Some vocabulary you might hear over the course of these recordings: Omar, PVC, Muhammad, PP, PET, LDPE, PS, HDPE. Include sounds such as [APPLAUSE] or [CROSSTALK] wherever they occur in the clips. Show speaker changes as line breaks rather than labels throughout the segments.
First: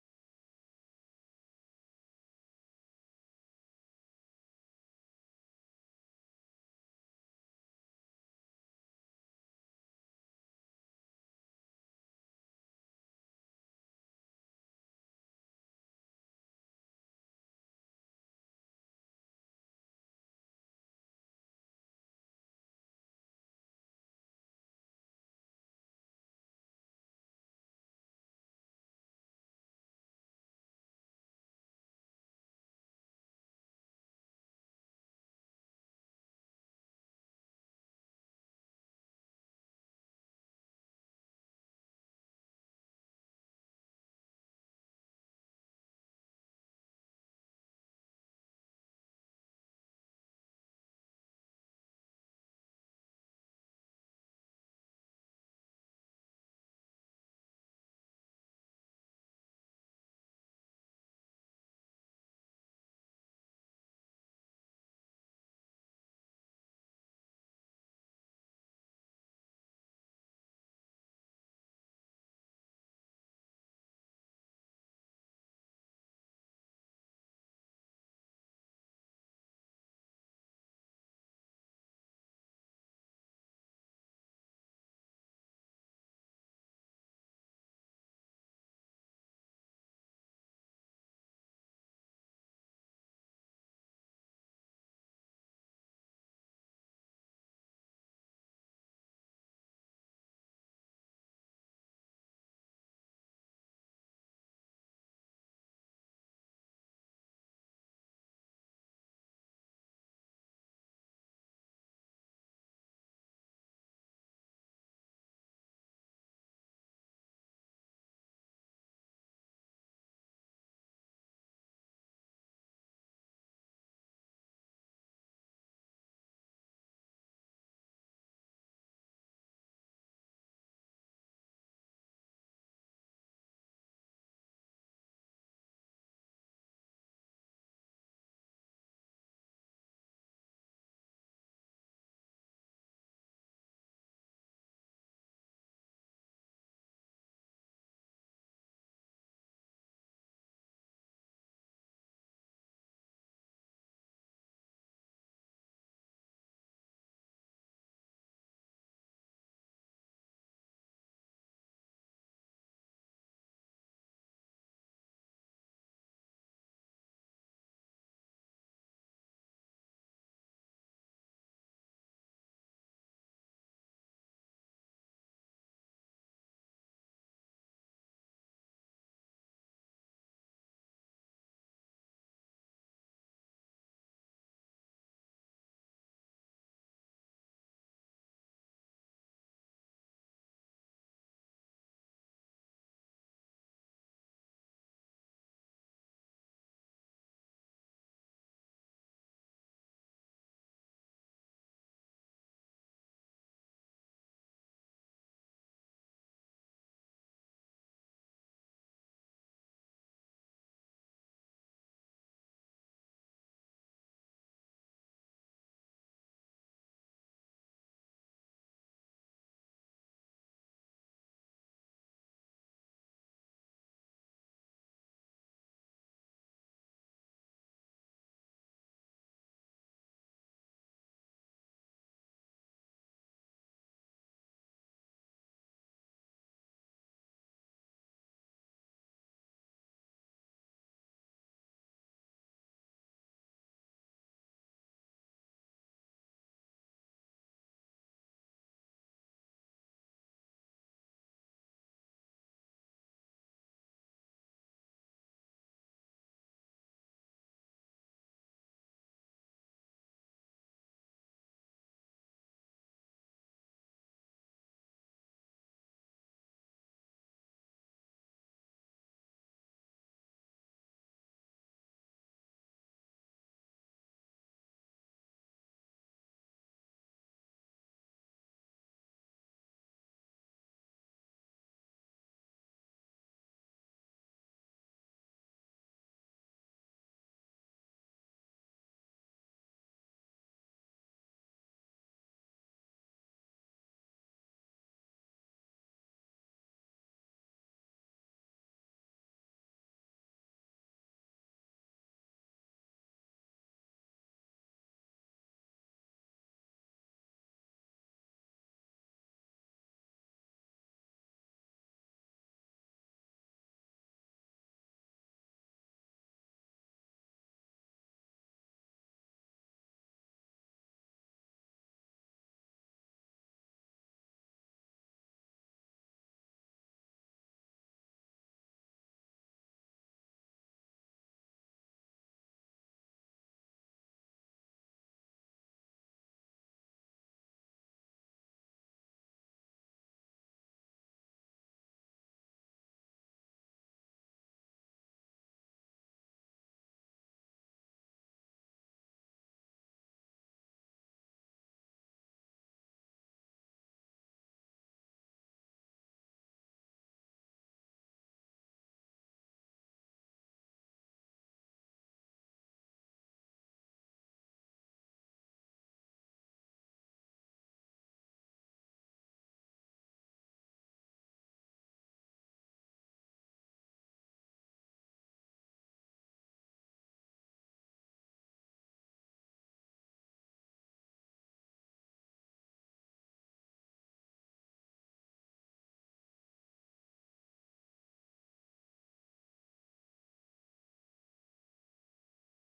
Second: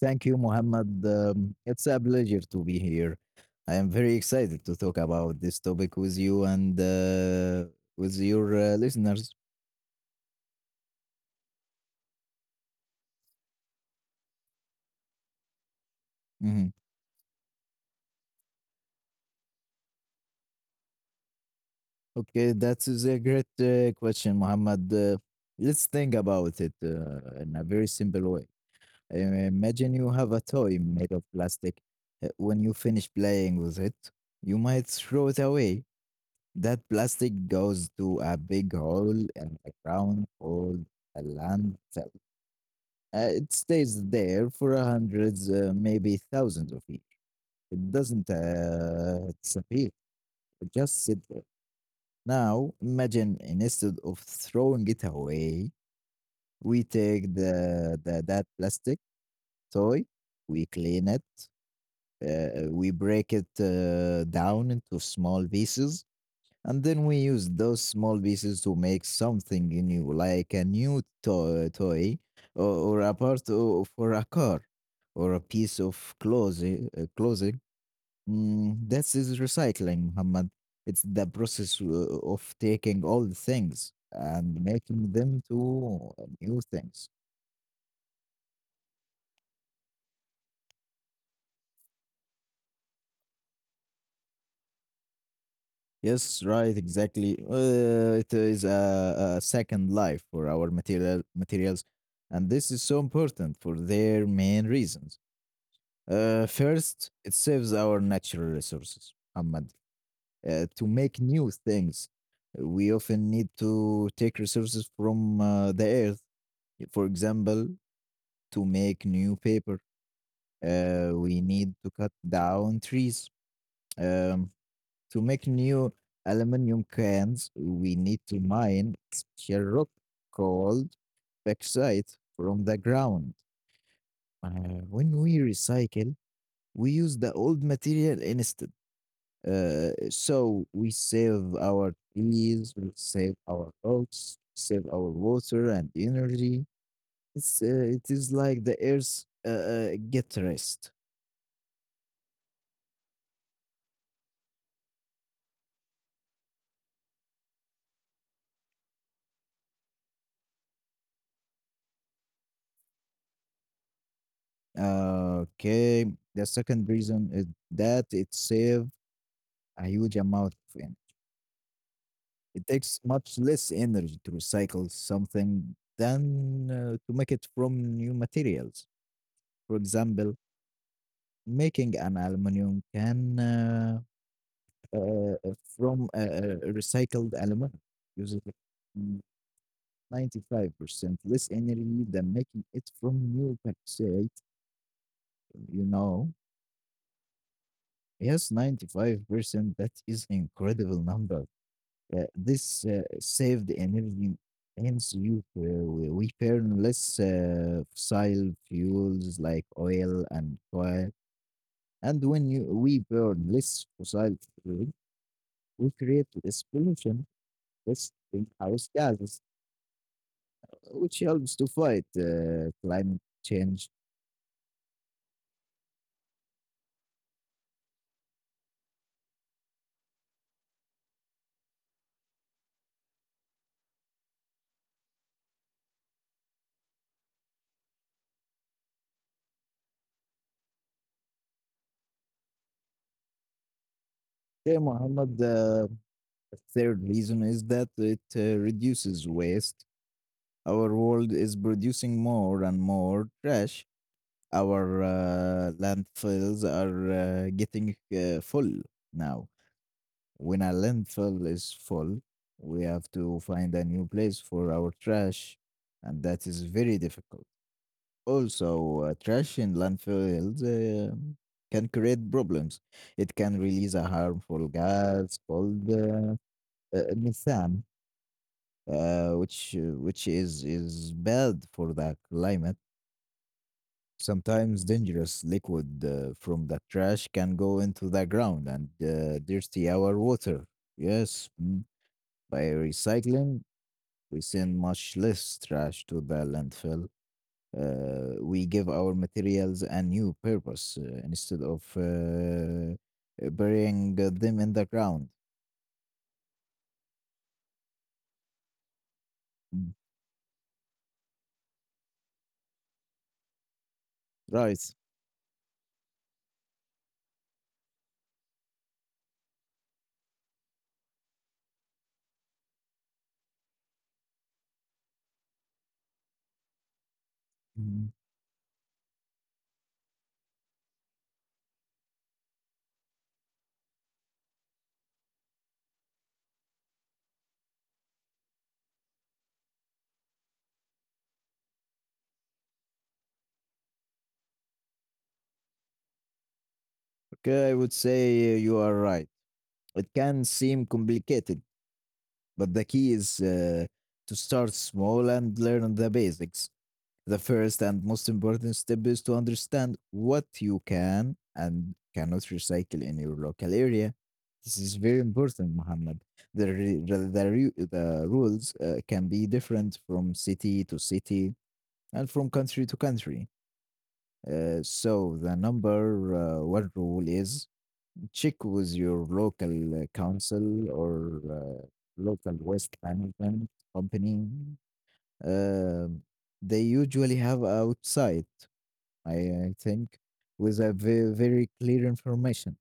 Thank you, Mohammed. It's a pleasure to be here. I am very excited to talk about this topic with you and with your listeners. Mhm. Okay, that is a great question, Mohammed. Let's think about it in a very simple way. Uh, Imagine you have a toy made of plastic. When you finish playing with it, you might throw it away. That plastic goes to a big hole in the ground called a landfill. It stays there for hundreds, maybe thousands of years. It doesn't disappear. It just sit there. Now, imagine instead of throwing it away, we take the that plastic toy, we clean it, we break it down into small pieces, and then we use those small pieces to make something new, like a new toy or a part for a car or a piece of clothing. That is recycling, Muhammad. It's the process of taking old things and making them to new things. Yes, right, exactly. It is a second life for our materials, and this is so important for their main reasons. First, it saves our natural resources, Ahmad. To make new things, we often need to take resources from the earth. For example, to make new paper, we need to cut down trees. Um, to make new aluminum cans, we need to mine special rock called bauxite from the ground. Uh, when we recycle, we use the old material instead. So we save our trees, we save our rocks, save our water and energy. It is like the earth get rest. Okay, the second reason is that it saves a huge amount of energy. It takes much less energy to recycle something than to make it from new materials. For example, making an aluminium can. Uh, from recycled aluminum, uses 95% less energy than making it from new bauxite. You know, yes, 95%, that is incredible number. This saved energy, hence you we burn less fossil fuels like oil and coal. And when you we burn less fossil fuel, we create less pollution, less greenhouse gases, which helps to fight climate change. Okay, Mohammed, the third reason is that it reduces waste. Our world is producing more and more trash. Our landfills are getting full now. When a landfill is full, we have to find a new place for our trash, and that is very difficult. Also, trash in landfills can create problems. It can release a harmful gas called methane, which is bad for the climate. Sometimes dangerous liquid from the trash can go into the ground and dirty our water. Yes. Mm. By recycling, we send much less trash to the landfill. We give our materials a new purpose instead of burying them in the ground. Mm. Right. Mhm. Okay, I would say you are right. It can seem complicated, but the key is to start small and learn the basics. The first and most important step is to understand what you can and cannot recycle in your local area. This is very important, Muhammad. The, re- the, ru- the rules can be different from city to city and from country to country. So, the number one rule is check with your local council or local waste management company. Um, they usually have outside, I I think, with a very clear information.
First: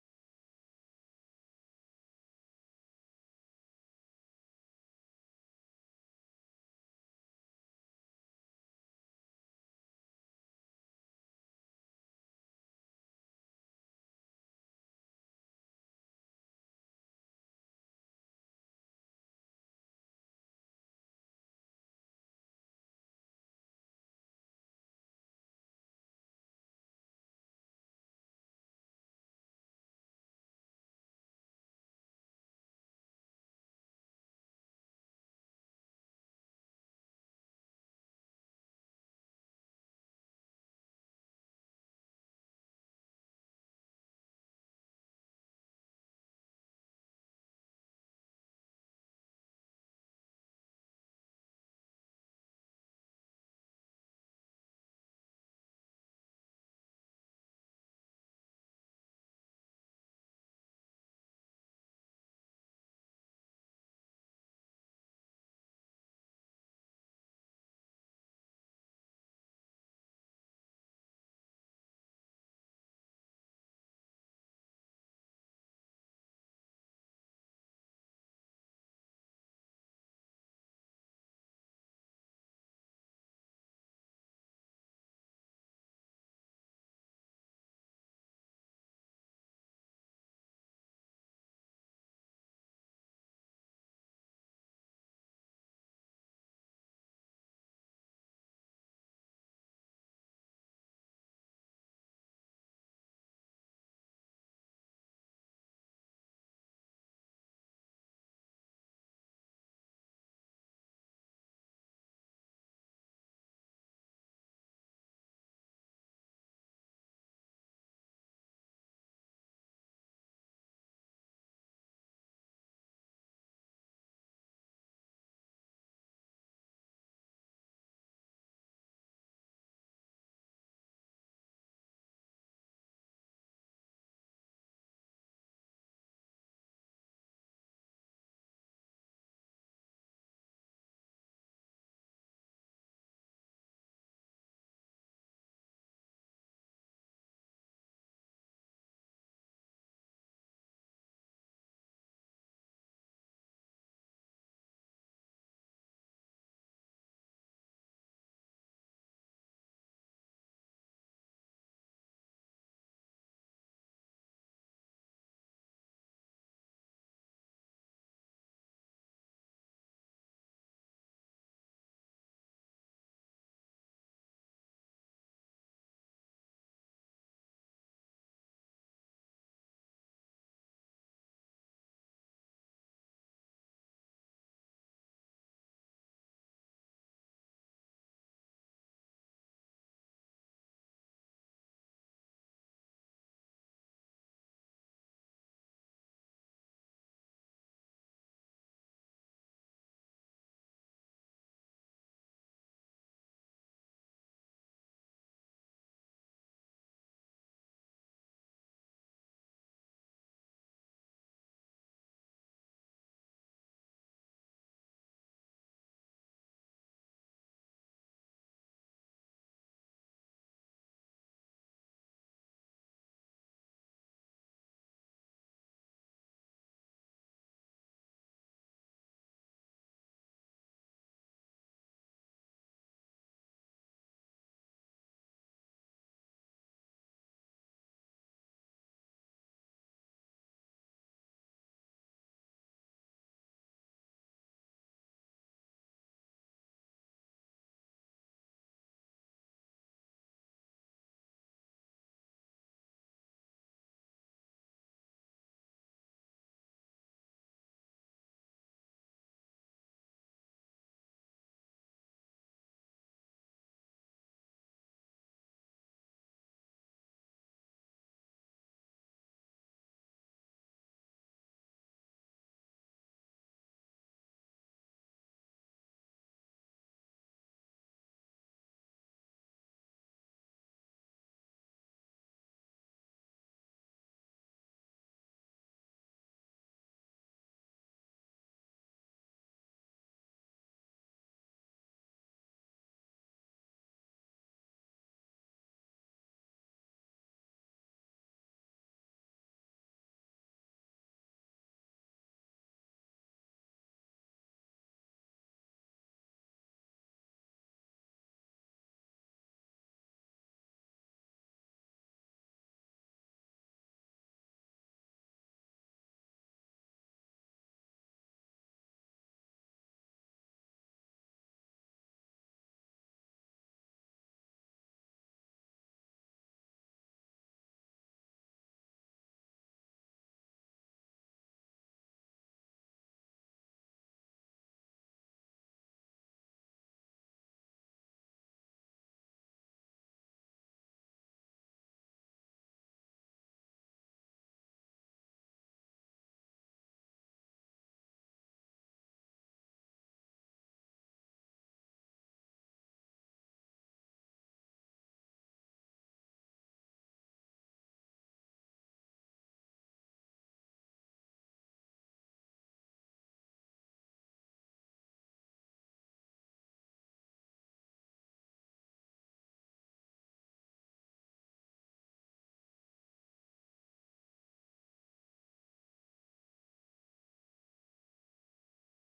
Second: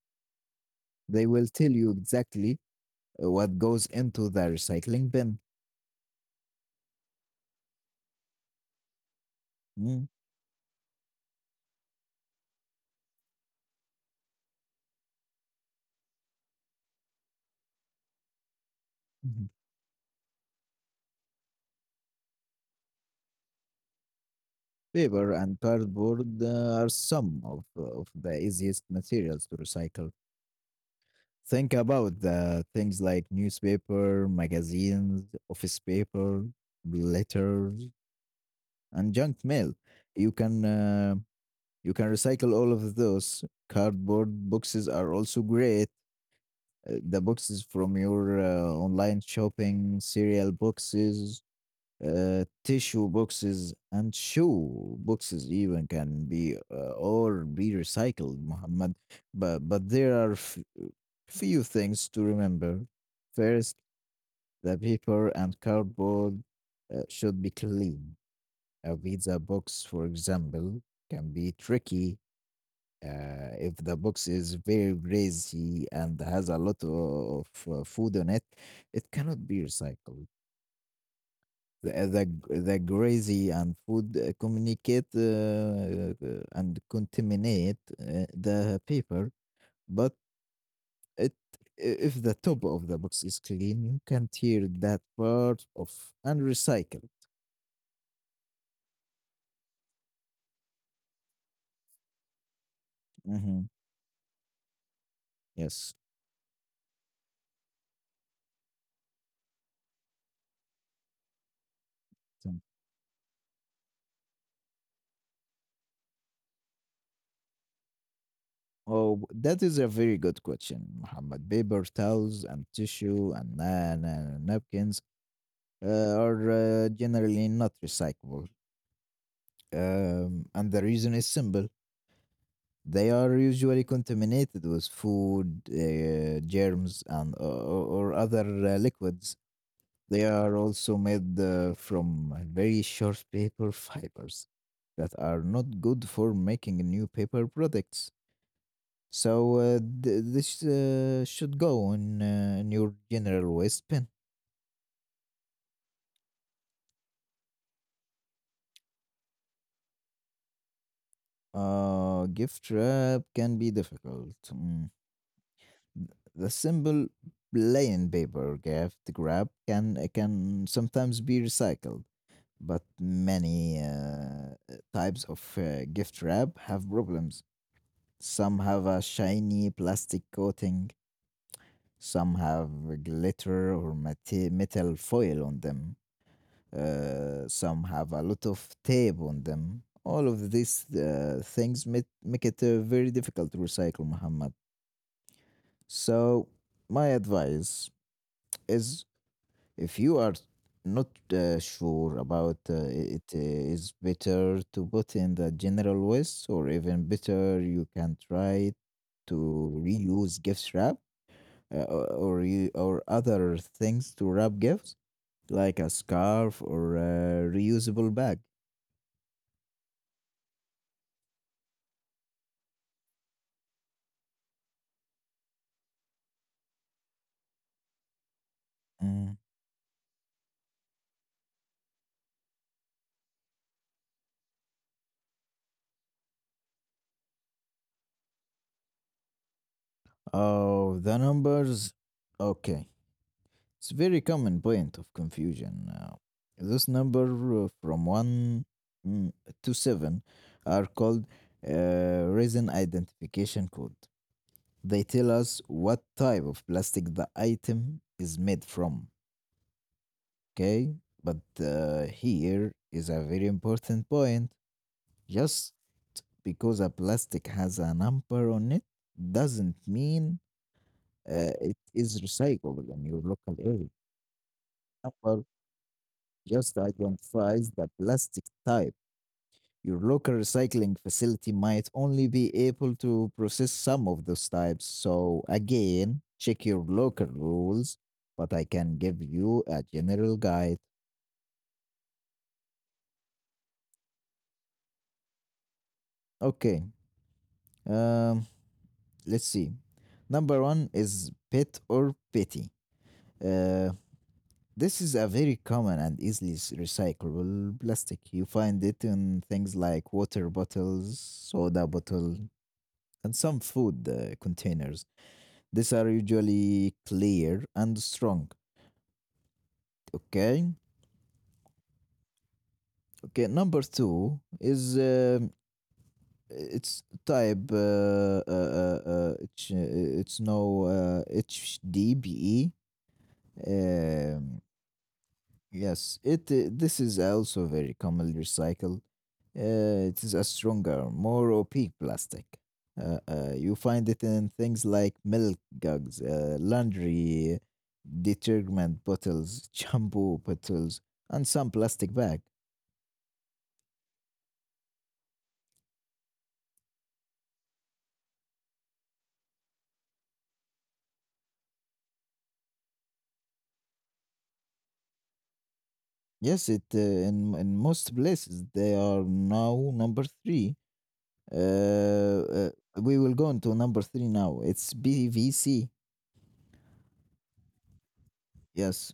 They will tell you exactly what goes into the recycling bin. Mm. Mhm. Paper and cardboard are some of the easiest materials to recycle. Think about the things like newspaper, magazines, office paper, letters, and junk mail. You can uh, you can recycle all of those. Cardboard boxes are also great, the boxes from your online shopping, cereal boxes, tissue boxes, and shoe boxes even can be recycled, Muhammad. But there are few things to remember. First, the paper and cardboard should be clean. A pizza box, for example, can be tricky. If the box is very greasy and has a lot of food on it, it cannot be recycled. The greasy and food, communicate and contaminate the paper, but it if the top of the box is clean, you can tear that part off and recycle. Hmm. Yes. Thank- Oh, that is a very good question, Muhammad. Paper towels and tissue and napkins uh, are generally not recyclable. And the reason is simple, they are usually contaminated with food, germs, and or other liquids. They are also made from very short paper fibers that are not good for making new paper products. So this should go in your general waste bin. Gift wrap can be difficult. Mm. The simple plain paper gift grab can sometimes be recycled, but many types of gift wrap have problems. Some have a shiny plastic coating, some have glitter or metal foil on them, some have a lot of tape on them. All of these things make it very difficult to recycle, Muhammad. So, my advice is, if you are not sure about it, is better to put in the general waste, or even better, you can try to reuse gift wrap, uh, or other things to wrap gifts, like a scarf or a reusable bag. Mm. Oh, the numbers. Okay. It's very common point of confusion. This number from 1 mm, to 7 are called resin identification code. They tell us what type of plastic the item is made from. Okay, but here is a very important point. Just because a plastic has a number on it doesn't mean it is recyclable in your local area. Number just identifies the plastic type. Your local recycling facility might only be able to process some of those types. So, again, check your local rules, but I can give you a general guide. Okay, um, let's see. Number one is pet or petty. Uh, this is a very common and easily recyclable plastic. You find it in things like water bottles, soda bottle, and some food containers. These are usually clear and strong. Okay. Okay. Number two is it's type. It's no HDBE. Um, Yes, it this is also very commonly recycled. It is a stronger, more opaque plastic. You find it in things like milk jugs, laundry detergent bottles, [LAUGHS] shampoo bottles, and some plastic bag. Yes, it in most places they are now number three. Uh, uh, we will go into number three now. It's PVC. Yes,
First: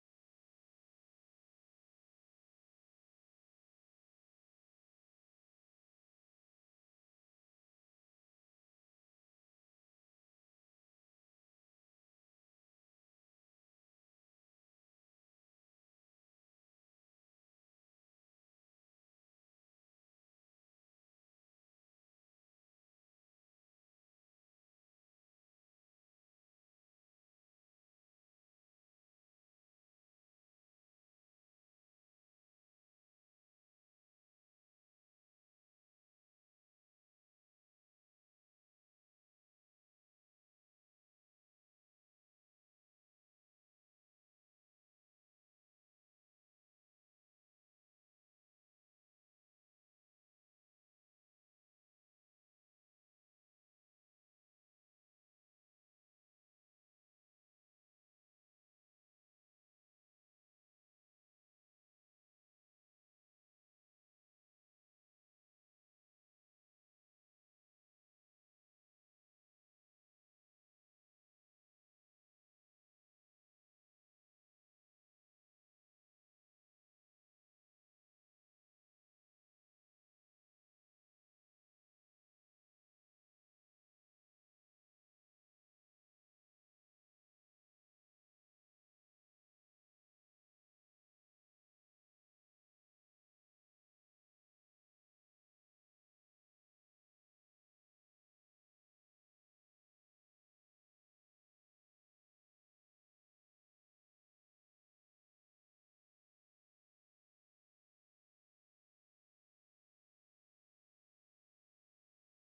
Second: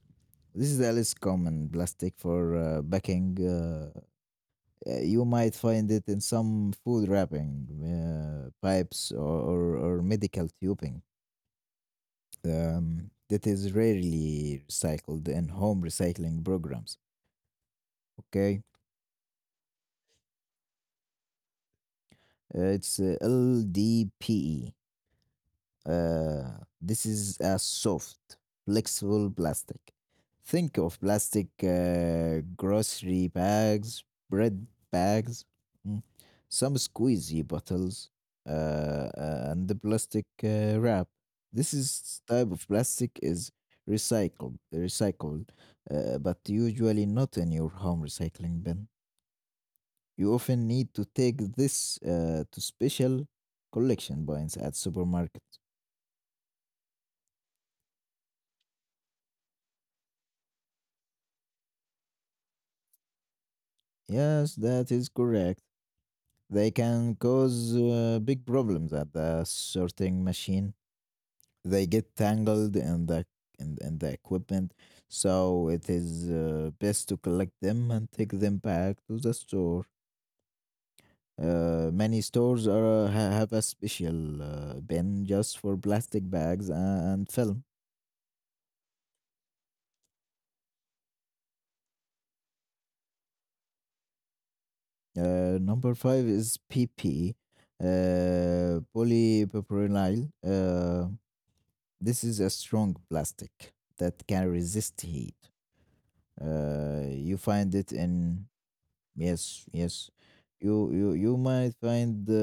this is a less common plastic for backing. You might find it in some food wrapping, pipes, or medical tubing, that is rarely recycled in home recycling programs. Okay, it's LDPE. Uh, this is a soft, flexible plastic. Think of plastic grocery bags, bread bags, mm, some squeezy bottles, uh, and the plastic wrap. This is type of plastic is recycled, but usually not in your home recycling bin. You often need to take this to special collection points at supermarkets. Yes, that is correct. They can cause big problems at the sorting machine. They get tangled in in the equipment, so it is best to collect them and take them back to the store. Many stores have a special bin just for plastic bags and film. Number five is PP, polypropylenyl. This is a strong plastic that can resist heat. You find it in, yes, yes. You might find uh,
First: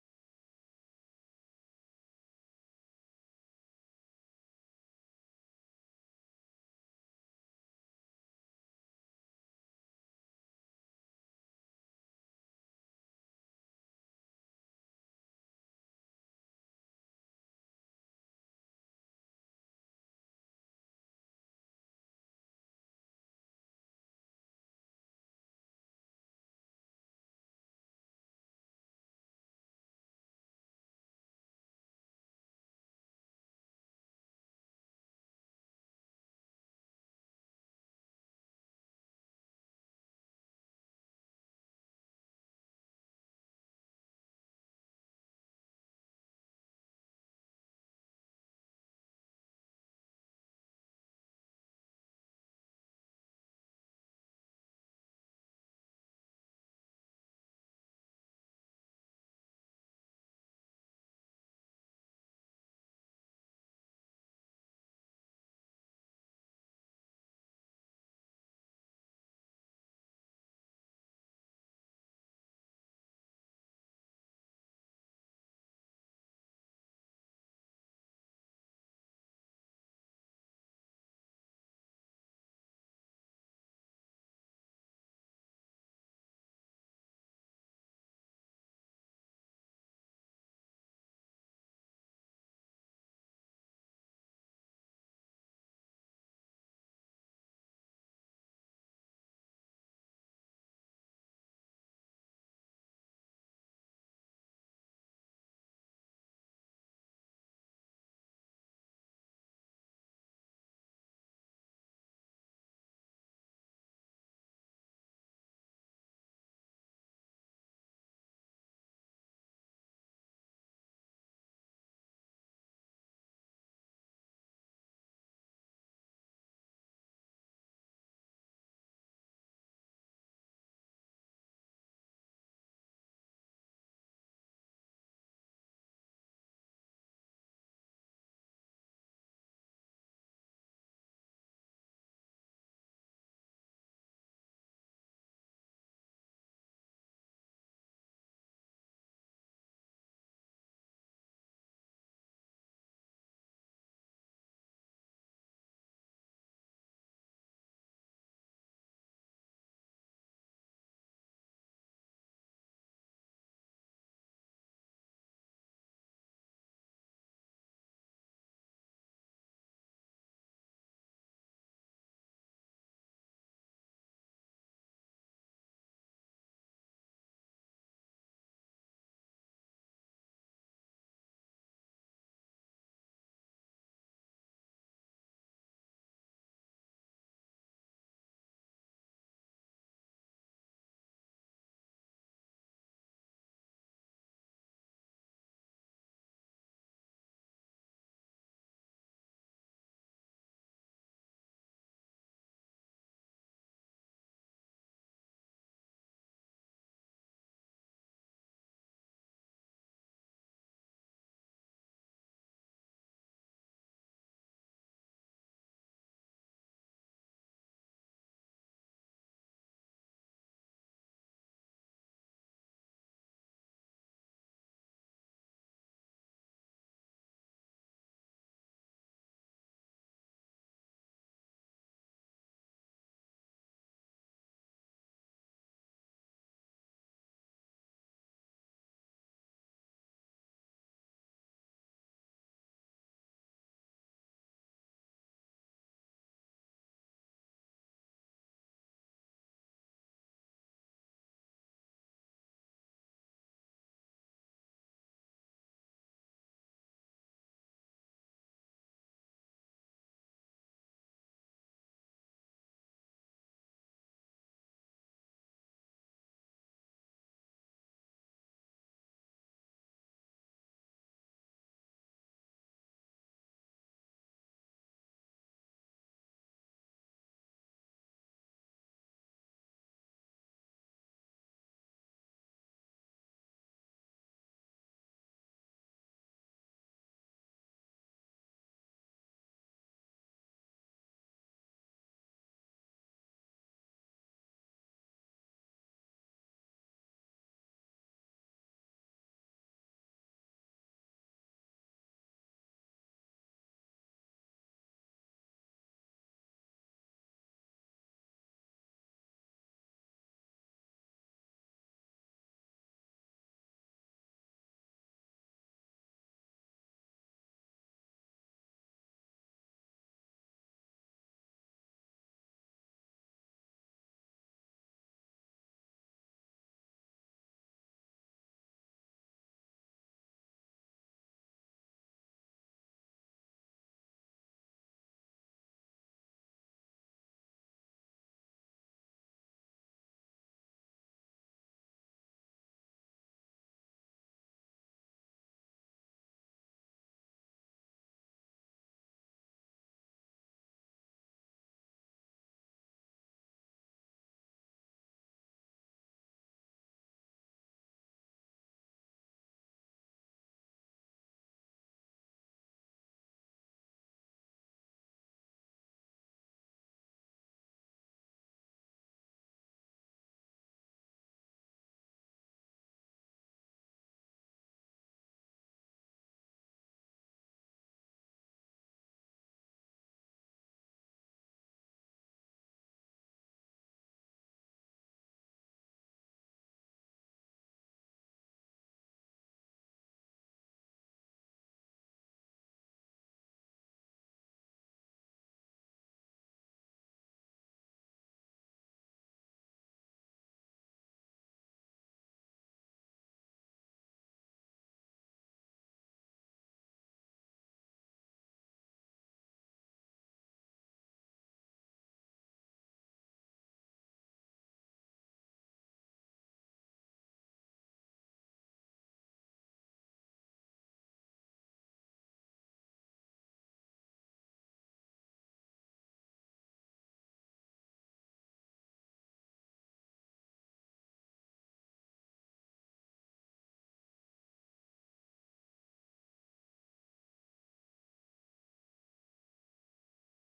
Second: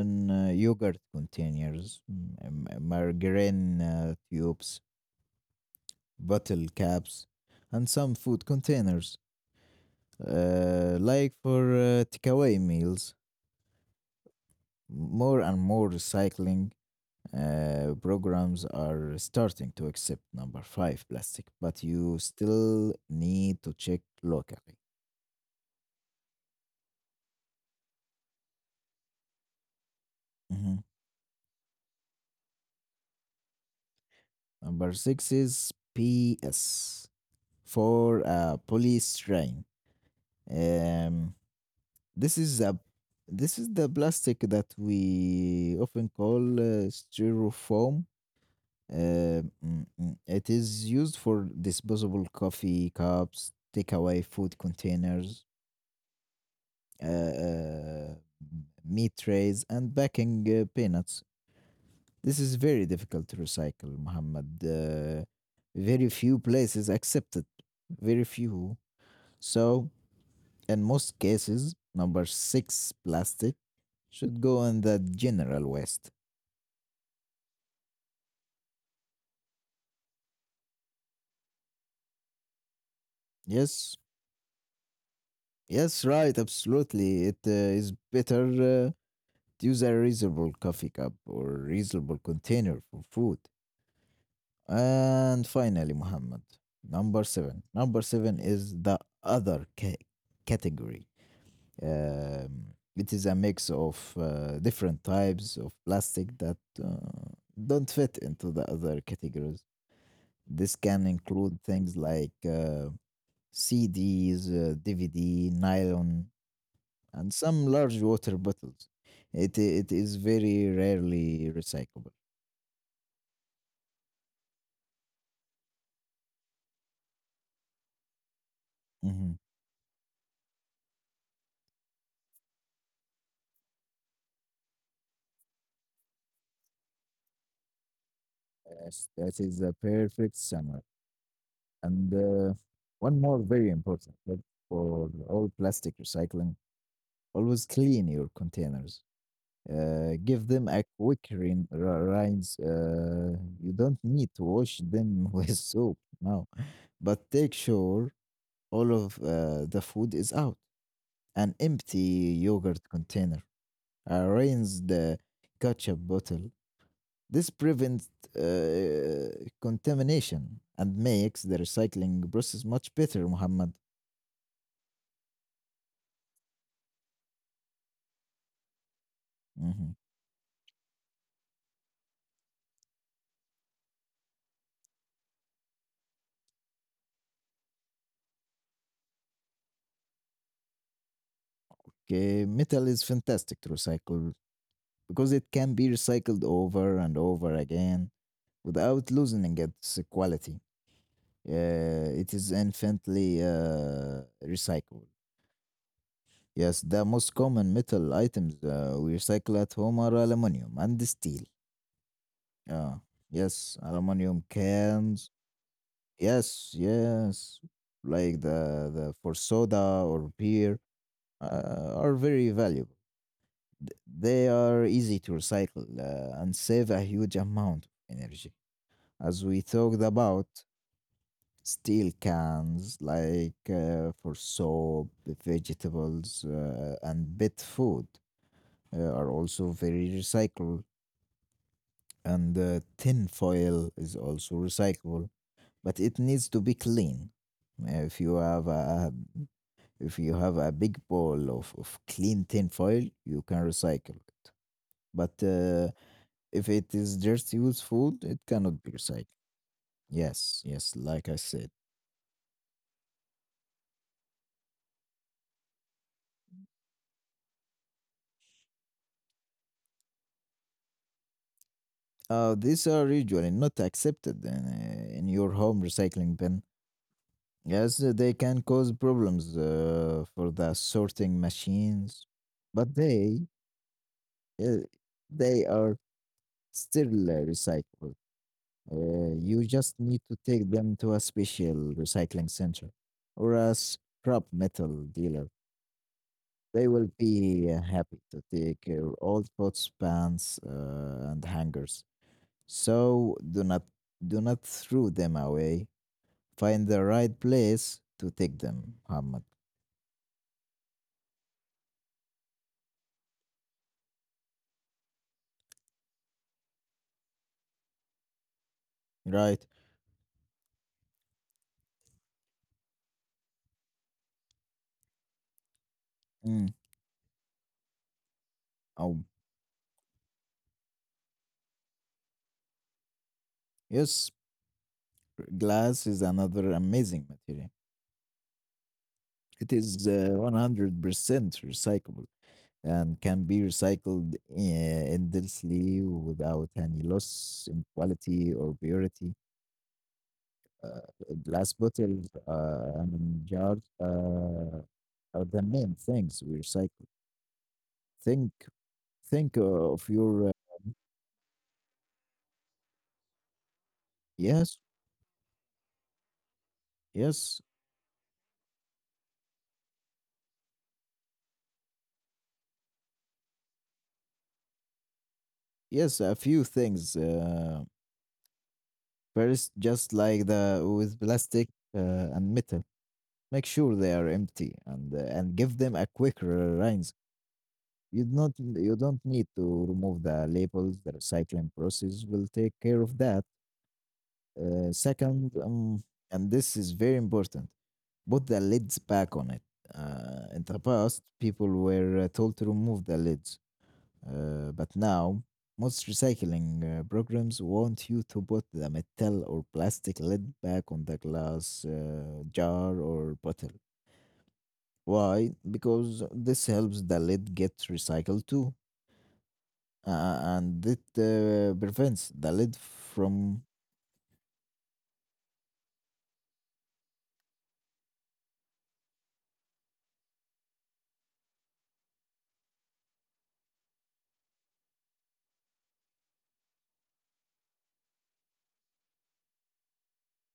in, uh, yogurt containers, margarine tubes, bottle caps, and some food containers. Like for takeaway meals, more and more recycling programs are starting to accept number five plastic, but you still need to check locally. Mhm. Number six is PS for a polystyrene. Um, this is a this is the plastic that we often call styrofoam. It is used for disposable coffee cups, takeaway food containers, uh, uh, meat trays, and packing peanuts. This is very difficult to recycle, Muhammad. Very few places accept it. Very few. So, in most cases, number six plastic should go in the general waste. Yes, yes, right, absolutely. It is better to use a reusable coffee cup or reusable container for food. And finally, Muhammad, number seven. Number seven is the category. It is a mix of different types of plastic that uh, don't fit into the other categories. This can include things like CDs, DVD, nylon, and some large water bottles. It is very rarely recyclable. Mhm. Yes, that is the perfect summary. And one more very important tip for all plastic recycling, always clean your containers. Give them a quick rinse. You don't need to wash them [LAUGHS] with soap now, but take sure all of the food is out. An empty yogurt container, a rinsed ketchup bottle. This prevents uh, contamination and makes the recycling process much better, Muhammad. Mhm. Okay, metal is fantastic to recycle because it can be recycled over and over again without losing its quality. It is infinitely recyclable. Yes, the most common metal items we recycle at home are aluminum and steel. Uh, yes, aluminum cans. Yes, yes, like the for soda or beer are very valuable. They are easy to recycle and save a huge amount of energy. As we talked about, steel cans, like for soap, vegetables, and pet food, are also very recyclable. And tin foil is also recyclable, but it needs to be clean. Uh, If you have a if you have a big ball of clean tin foil, you can recycle it. But if it is just used food, it cannot be recycled. Yes, yes, like I said. These are usually not accepted in your home recycling bin, as they can cause problems for the sorting machines. But uh, they are still recyclable. You just need to take them to a special recycling center or a scrap metal dealer. They will be happy to take your old pots, pans, and hangers. So do not do not throw them away. Find the right place to take them, Muhammad. Right? Mm. Oh, yes. Glass is another amazing material. It is 100% recyclable and can be recycled endlessly without any loss in quality or purity. Uh, Glass bottles and jars are the main things we recycle. Think, think of your yes, yes, yes. A few things. First, just like the with plastic and metal, make sure they are empty and give them a quick rinse. You don't need to remove the labels. The recycling process will take care of that. Second, and this is very important, put the lids back on it. In the past, people were told to remove the lids, but now most recycling programs want you to put the metal or plastic lid back on the glass jar or bottle. Why? Because this helps the lid get recycled too, and it prevents the lid from.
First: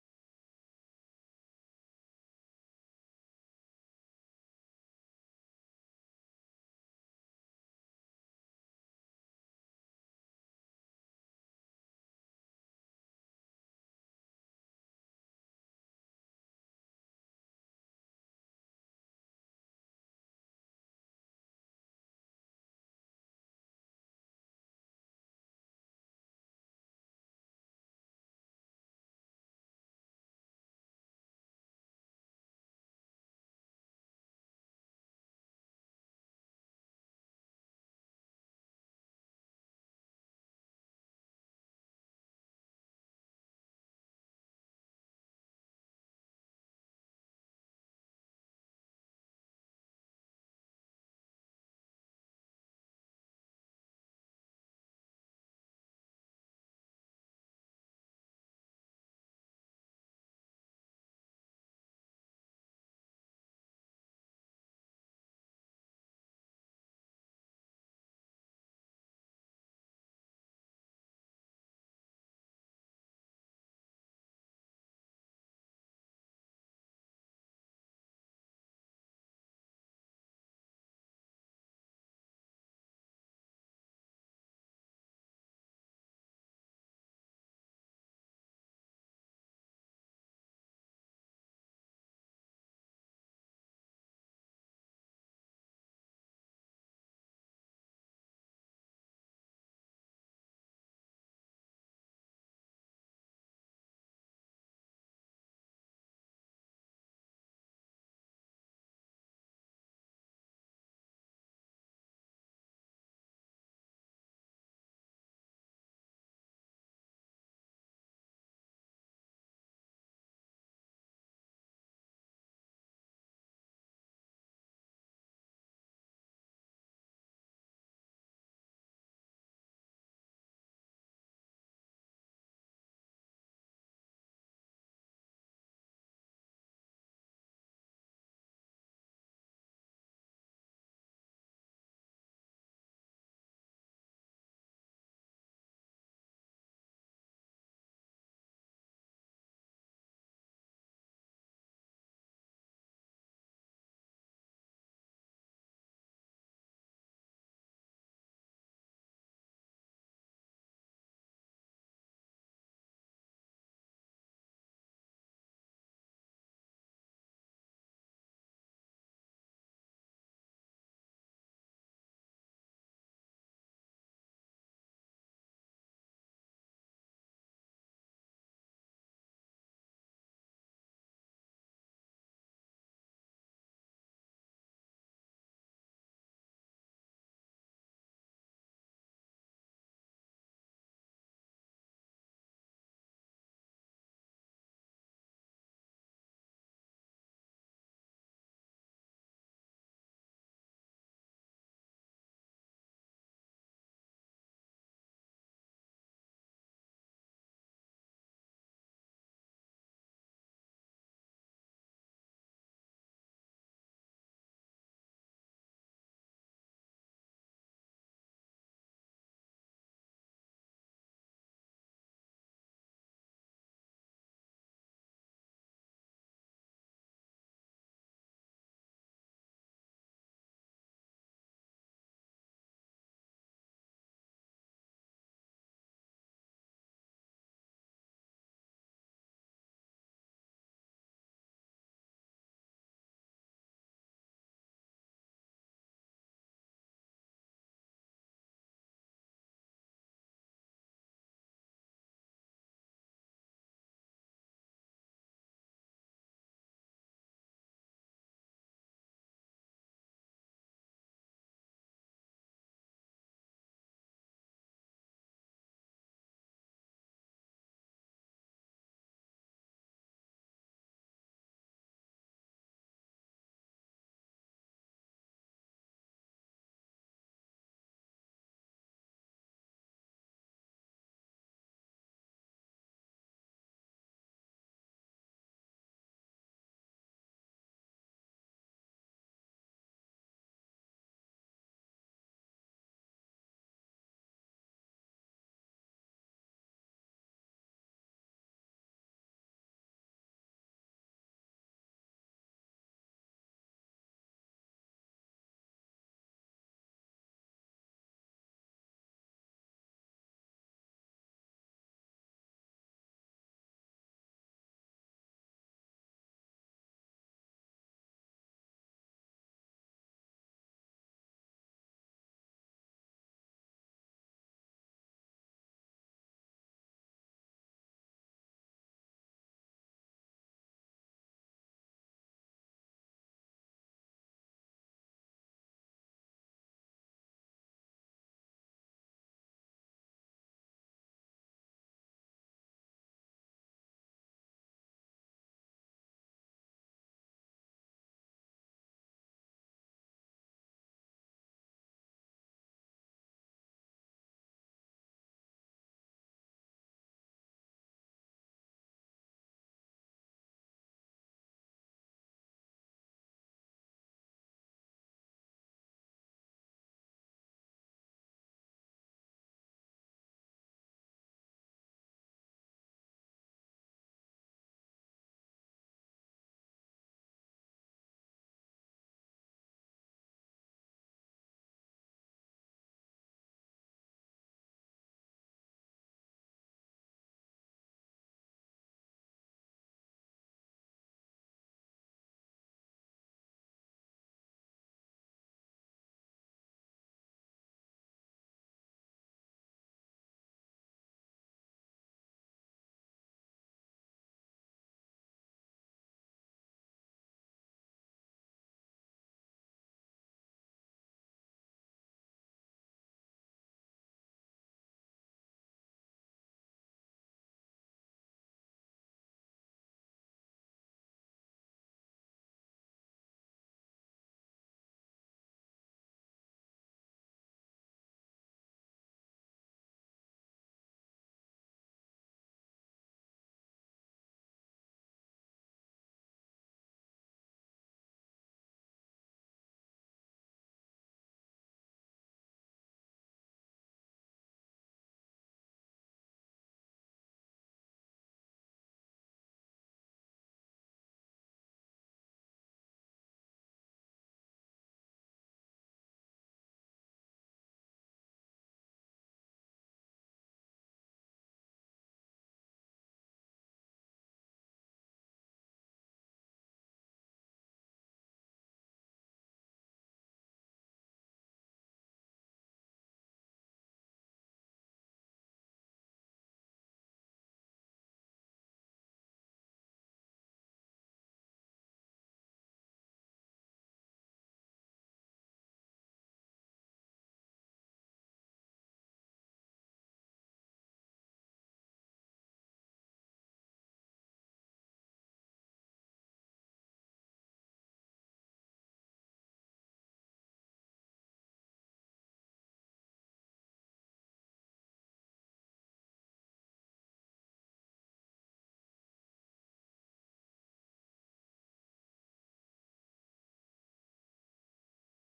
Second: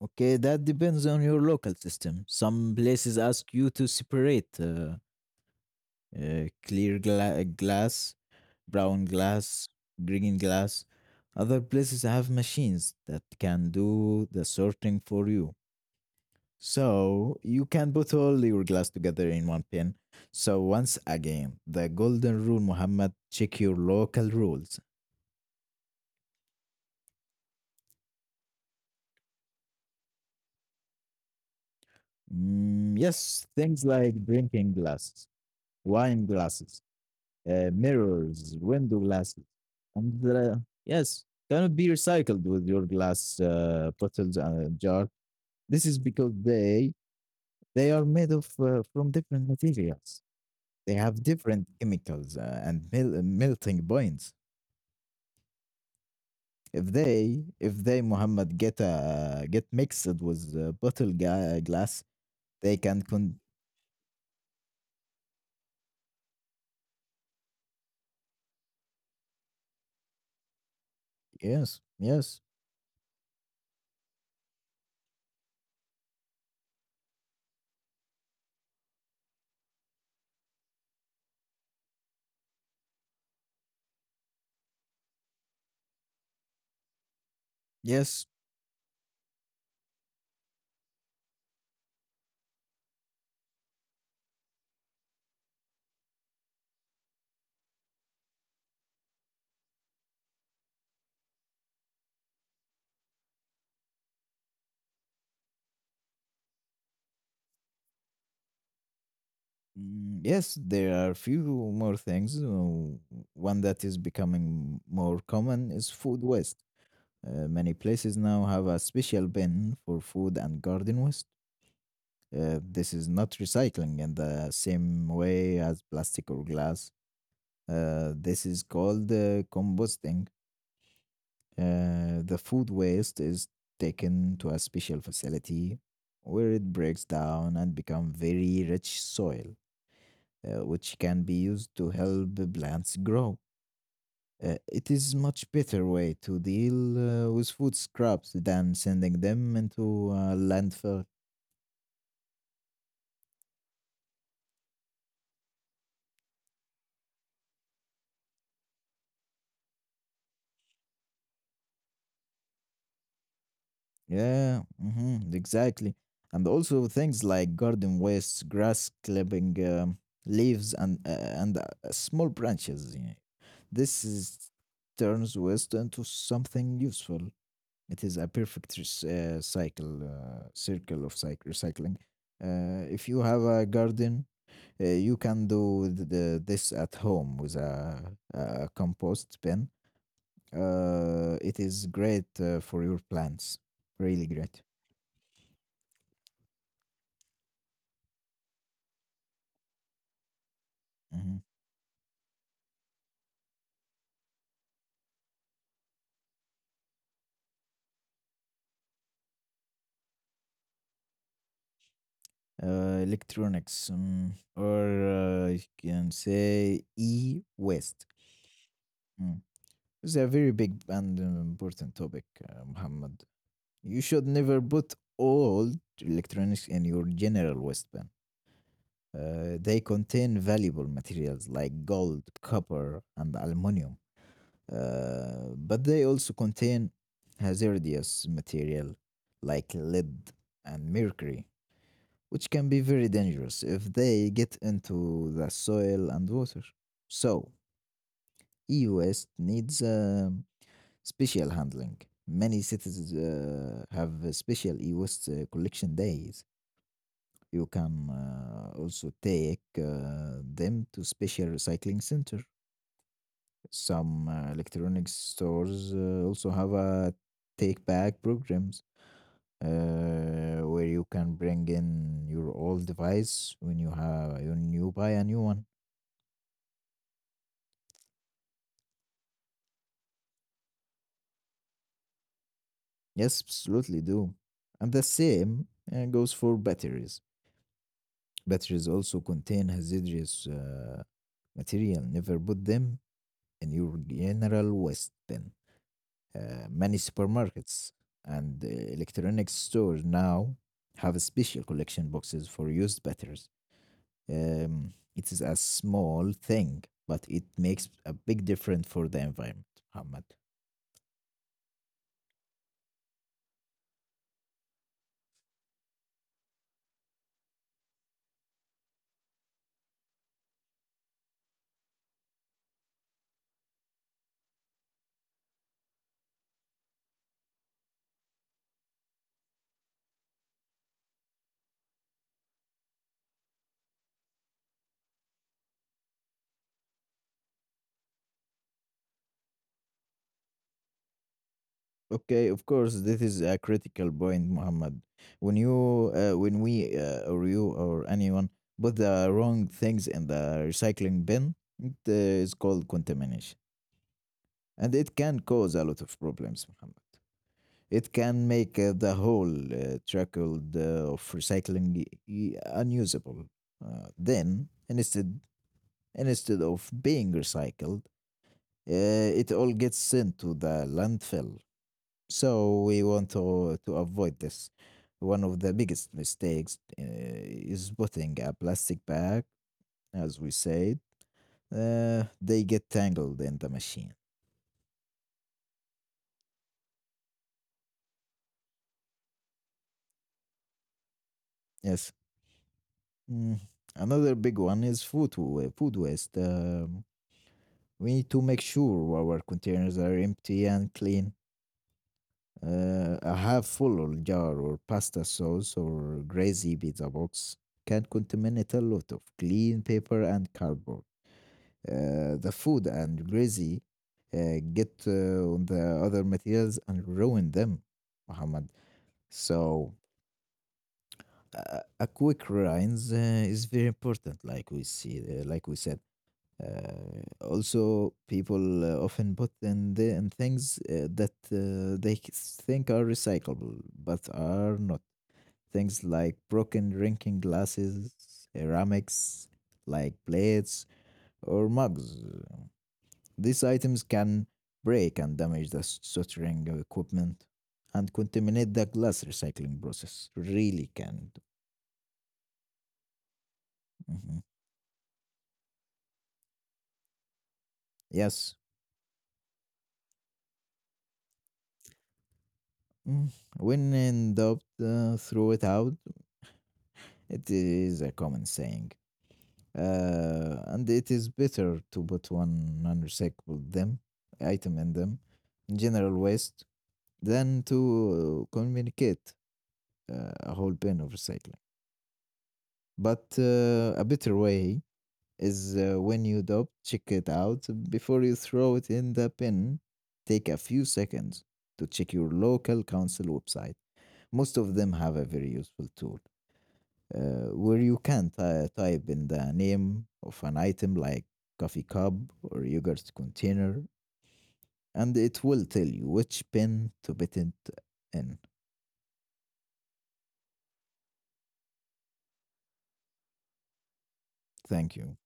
Okay, that depends on your local system. Some places ask you to separate clear glass, brown glass, green glass. Other places have machines that can do the sorting for you. So you can put all your glass together in one pin. So once again, the golden rule, Muhammad, check your local rules. Mm, yes, things like drinking glasses, wine glasses, mirrors, window glasses, and yes, cannot be recycled with your glass bottles and jar. This is because they are made of from different materials. They have different chemicals and melting points. If they Muhammad get mixed with bottle glass, they can con, yes, yes, yes. Mm, yes, there are few more things. One that is becoming more common is food waste. Many places now have a special bin for food and garden waste. This is not recycling in the same way as plastic or glass. This is called composting. The food waste is taken to a special facility where it breaks down and becomes very rich soil, which can be used to help the plants grow. It is much better way to deal with food scraps than sending them into a landfill. Yeah, mhm, exactly. And also things like garden waste, grass clipping, leaves, and small branches. Yeah. This is turns waste into something useful. It is a perfect cycle, circle of cyc recycling. If you have a garden, you can do this at home with a compost bin. It is great for your plants, really great. Mhm. Electronics, or you can say e-waste. Mm. It's a very big and important topic, Muhammad. You should never put all electronics in your general waistband. They contain valuable materials like gold, copper, and aluminum, but they also contain hazardous material like lead and mercury, which can be very dangerous if they get into the soil and water. So, e-waste needs special handling. Many cities have special e-waste collection days. You can also take them to special recycling center. Some electronics stores also have a take back programs where you can bring in your old device when you buy a new one. Yes, absolutely do. And the same goes for batteries. Batteries also contain hazardous material. Never put them in your general waste bin. Many supermarkets and electronics stores now have special collection boxes for used batteries. It is a small thing, but it makes a big difference for the environment, Muhammad. Okay, of course, this is a critical point, Muhammad. When we, or you, or anyone put the wrong things in the recycling bin, it is called contamination, and it can cause a lot of problems, Muhammad. It can make the whole trickle of recycling unusable. Uh, then, instead, instead of being recycled, uh, it all gets sent to the landfill. So we want to avoid this. One of the biggest mistakes is putting a plastic bag, as we said. They get tangled in the machine. Yes. Mm. Another big one is food waste. We need to make sure our containers are empty and clean. A half full jar or pasta sauce or greasy pizza box can contaminate a lot of clean paper and cardboard. The food and greasy get on the other materials and ruin them, Muhammad. So a quick rinse is very important, like we see, like we said. Also, people often put in, in things that think are recyclable, but are not. Things like broken drinking glasses, ceramics, like plates or mugs. These items can break and damage the soldering equipment and contaminate the glass recycling process. Really can. Mhm. Yes. Mm. When in doubt, throw it out. It is a common saying, and it is better to put one non-recyclable them item in them in general waste than to communicate a whole bin of recycling. But a better way is when you double check it out before you throw it in the bin. Take a few seconds to check your local council website. Most of them have a very useful tool where you can type in the name of an item like coffee cup or yogurt container, and it will tell you which bin to put it in. Thank you.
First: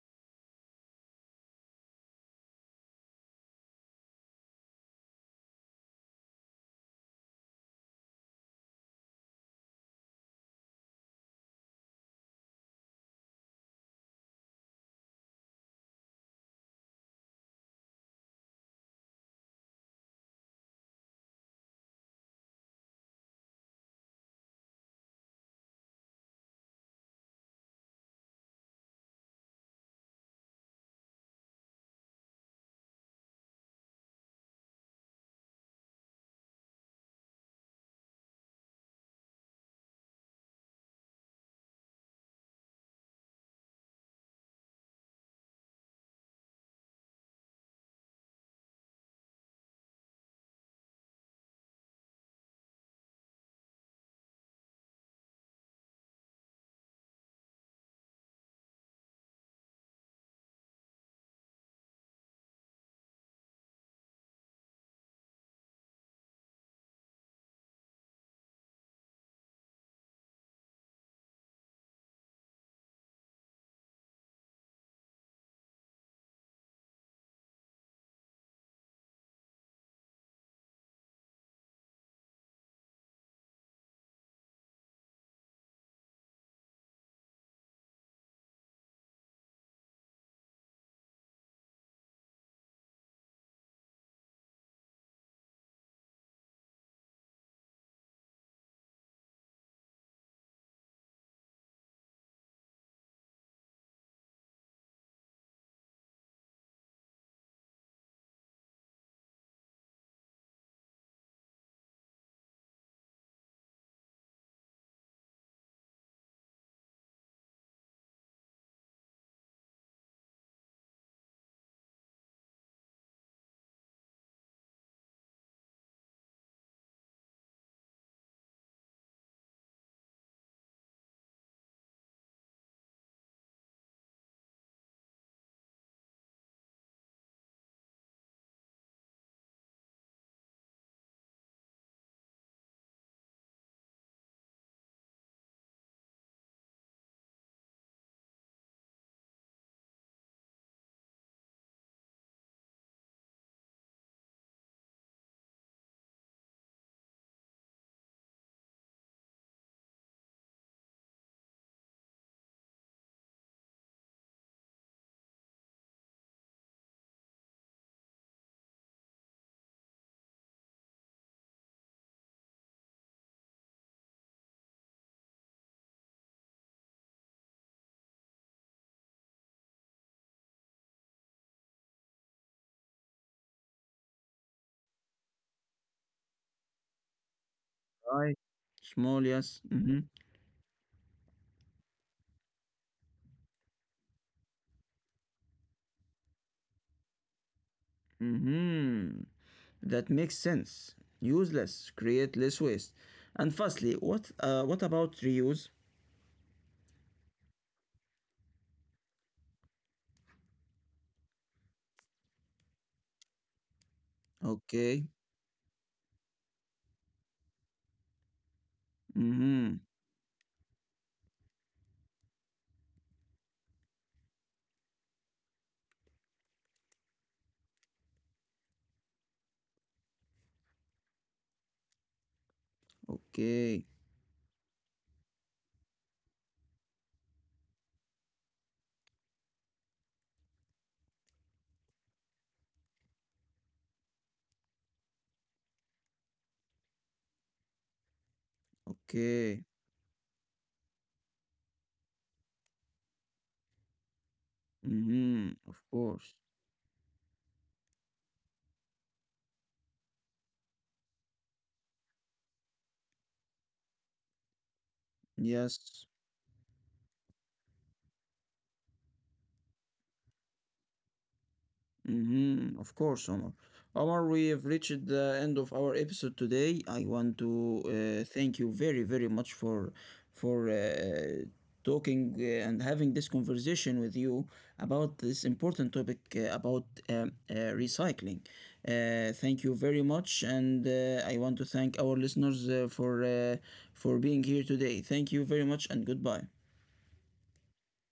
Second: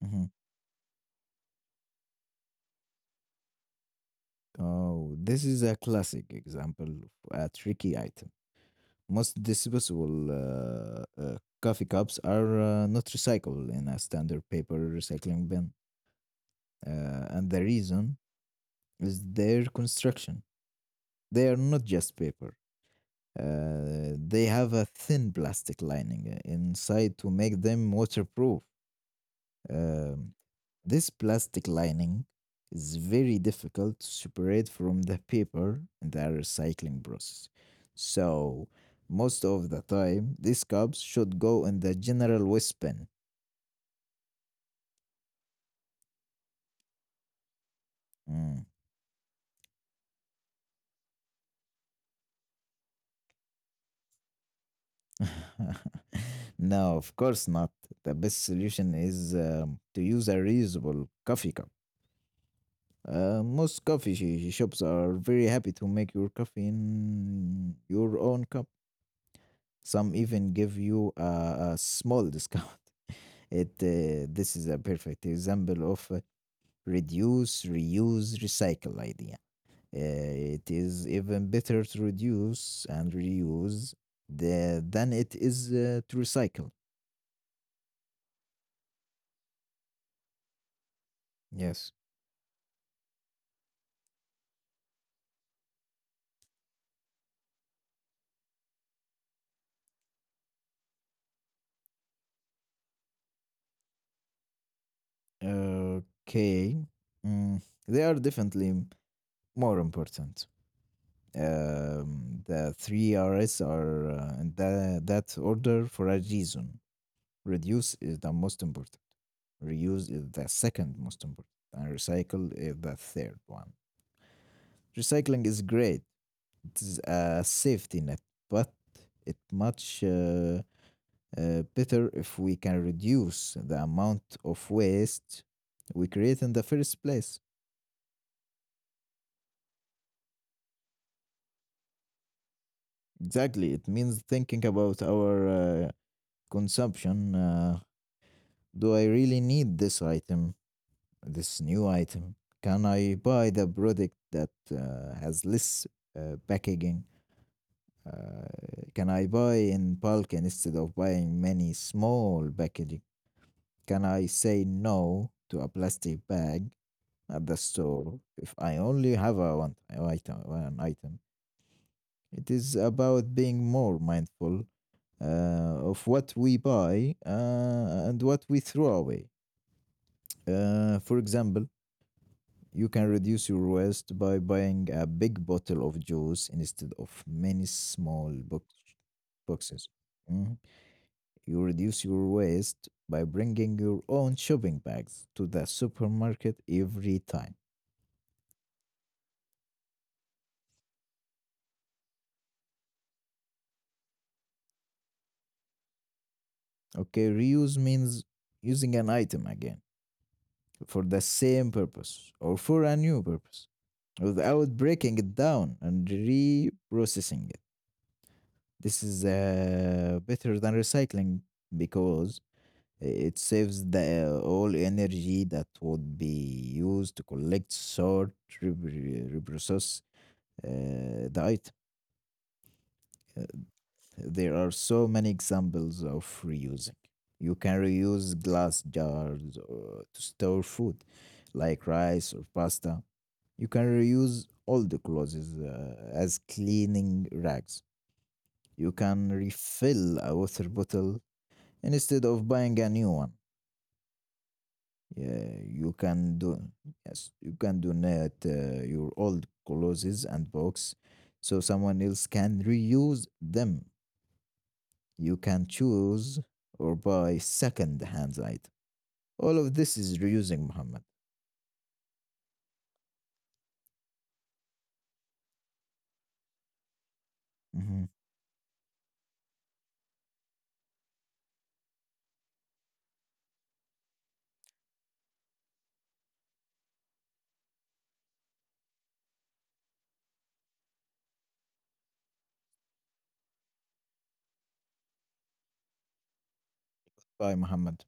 Mhm. Oh, this is a classic example of a tricky item. Most disposable coffee cups are not recyclable in a standard paper recycling bin, and the reason is their construction. They are not just paper. They have a thin plastic lining inside to make them waterproof. Um, this plastic lining is very difficult to separate from the paper in the recycling process. So, most of the time, these cups should go in the general waste bin. Mm. [LAUGHS] No, of course not. The best solution is to use a reusable coffee cup. Most coffee shops are very happy to make your coffee in your own cup. Some even give you a small discount. [LAUGHS] It This is a perfect example of reduce, reuse, recycle idea. It is even better to reduce and reuse than it is to recycle. Yes. Okay. Mm, they are definitely more important. The three R's are in that order for a reason. Reduce is the most important. Reuse is the second most important. And recycle is the third one. Recycling is great. It is a safety net, but it much better if we can reduce the amount of waste we create in the first place. Exactly. It means thinking about our uh, consumption. Do I really need this item, this new item? Can I buy the product that has less packaging? Uh, can I buy in bulk instead of buying many small packaging? Can I say no to a plastic bag at the store if I only have a one item? One item. It is about being more mindful uh, of what we buy and what we throw away. For example, you can reduce your waste by buying a big bottle of juice instead of many
Right.
small
Small, yes.
boxes.
Mm-hmm.
Mhm. You reduce your waste by bringing your own shopping bags to the supermarket every time.
Mm-hmm. That makes sense. Useless. Create less waste. And firstly, what about reuse?
Okay, reuse means using an item again for the same purpose or for a new purpose without
Okay.
breaking it down and reprocessing it. This is
Mm-hmm.
better than recycling because it saves the all energy that would be used to collect, sort, reprocess the item. Uh,
Okay.
There are so many examples of reusing. You can reuse glass jars to store food, like rice or pasta. You can reuse all the clothes as cleaning rags. You can
Okay.
refill a water bottle instead of buying a new one. Yeah,
Mm-hmm. Of
you
course.
can do Yes, you can donate your old clothes and box so someone else can reuse them. You can
Yes.
choose or buy second hand item. All of this is reusing, Muhammad.
Mm-hmm, of course, Omar. Omar, we have reached the end of our episode today. I want to
Mhm.
uh, thank you very, very much for for uh, talking and having this conversation with you about this important topic about recycling. Thank you very much, and I want to thank our listeners for being here today. Thank you very much, and goodbye.
Bye, Muhammad.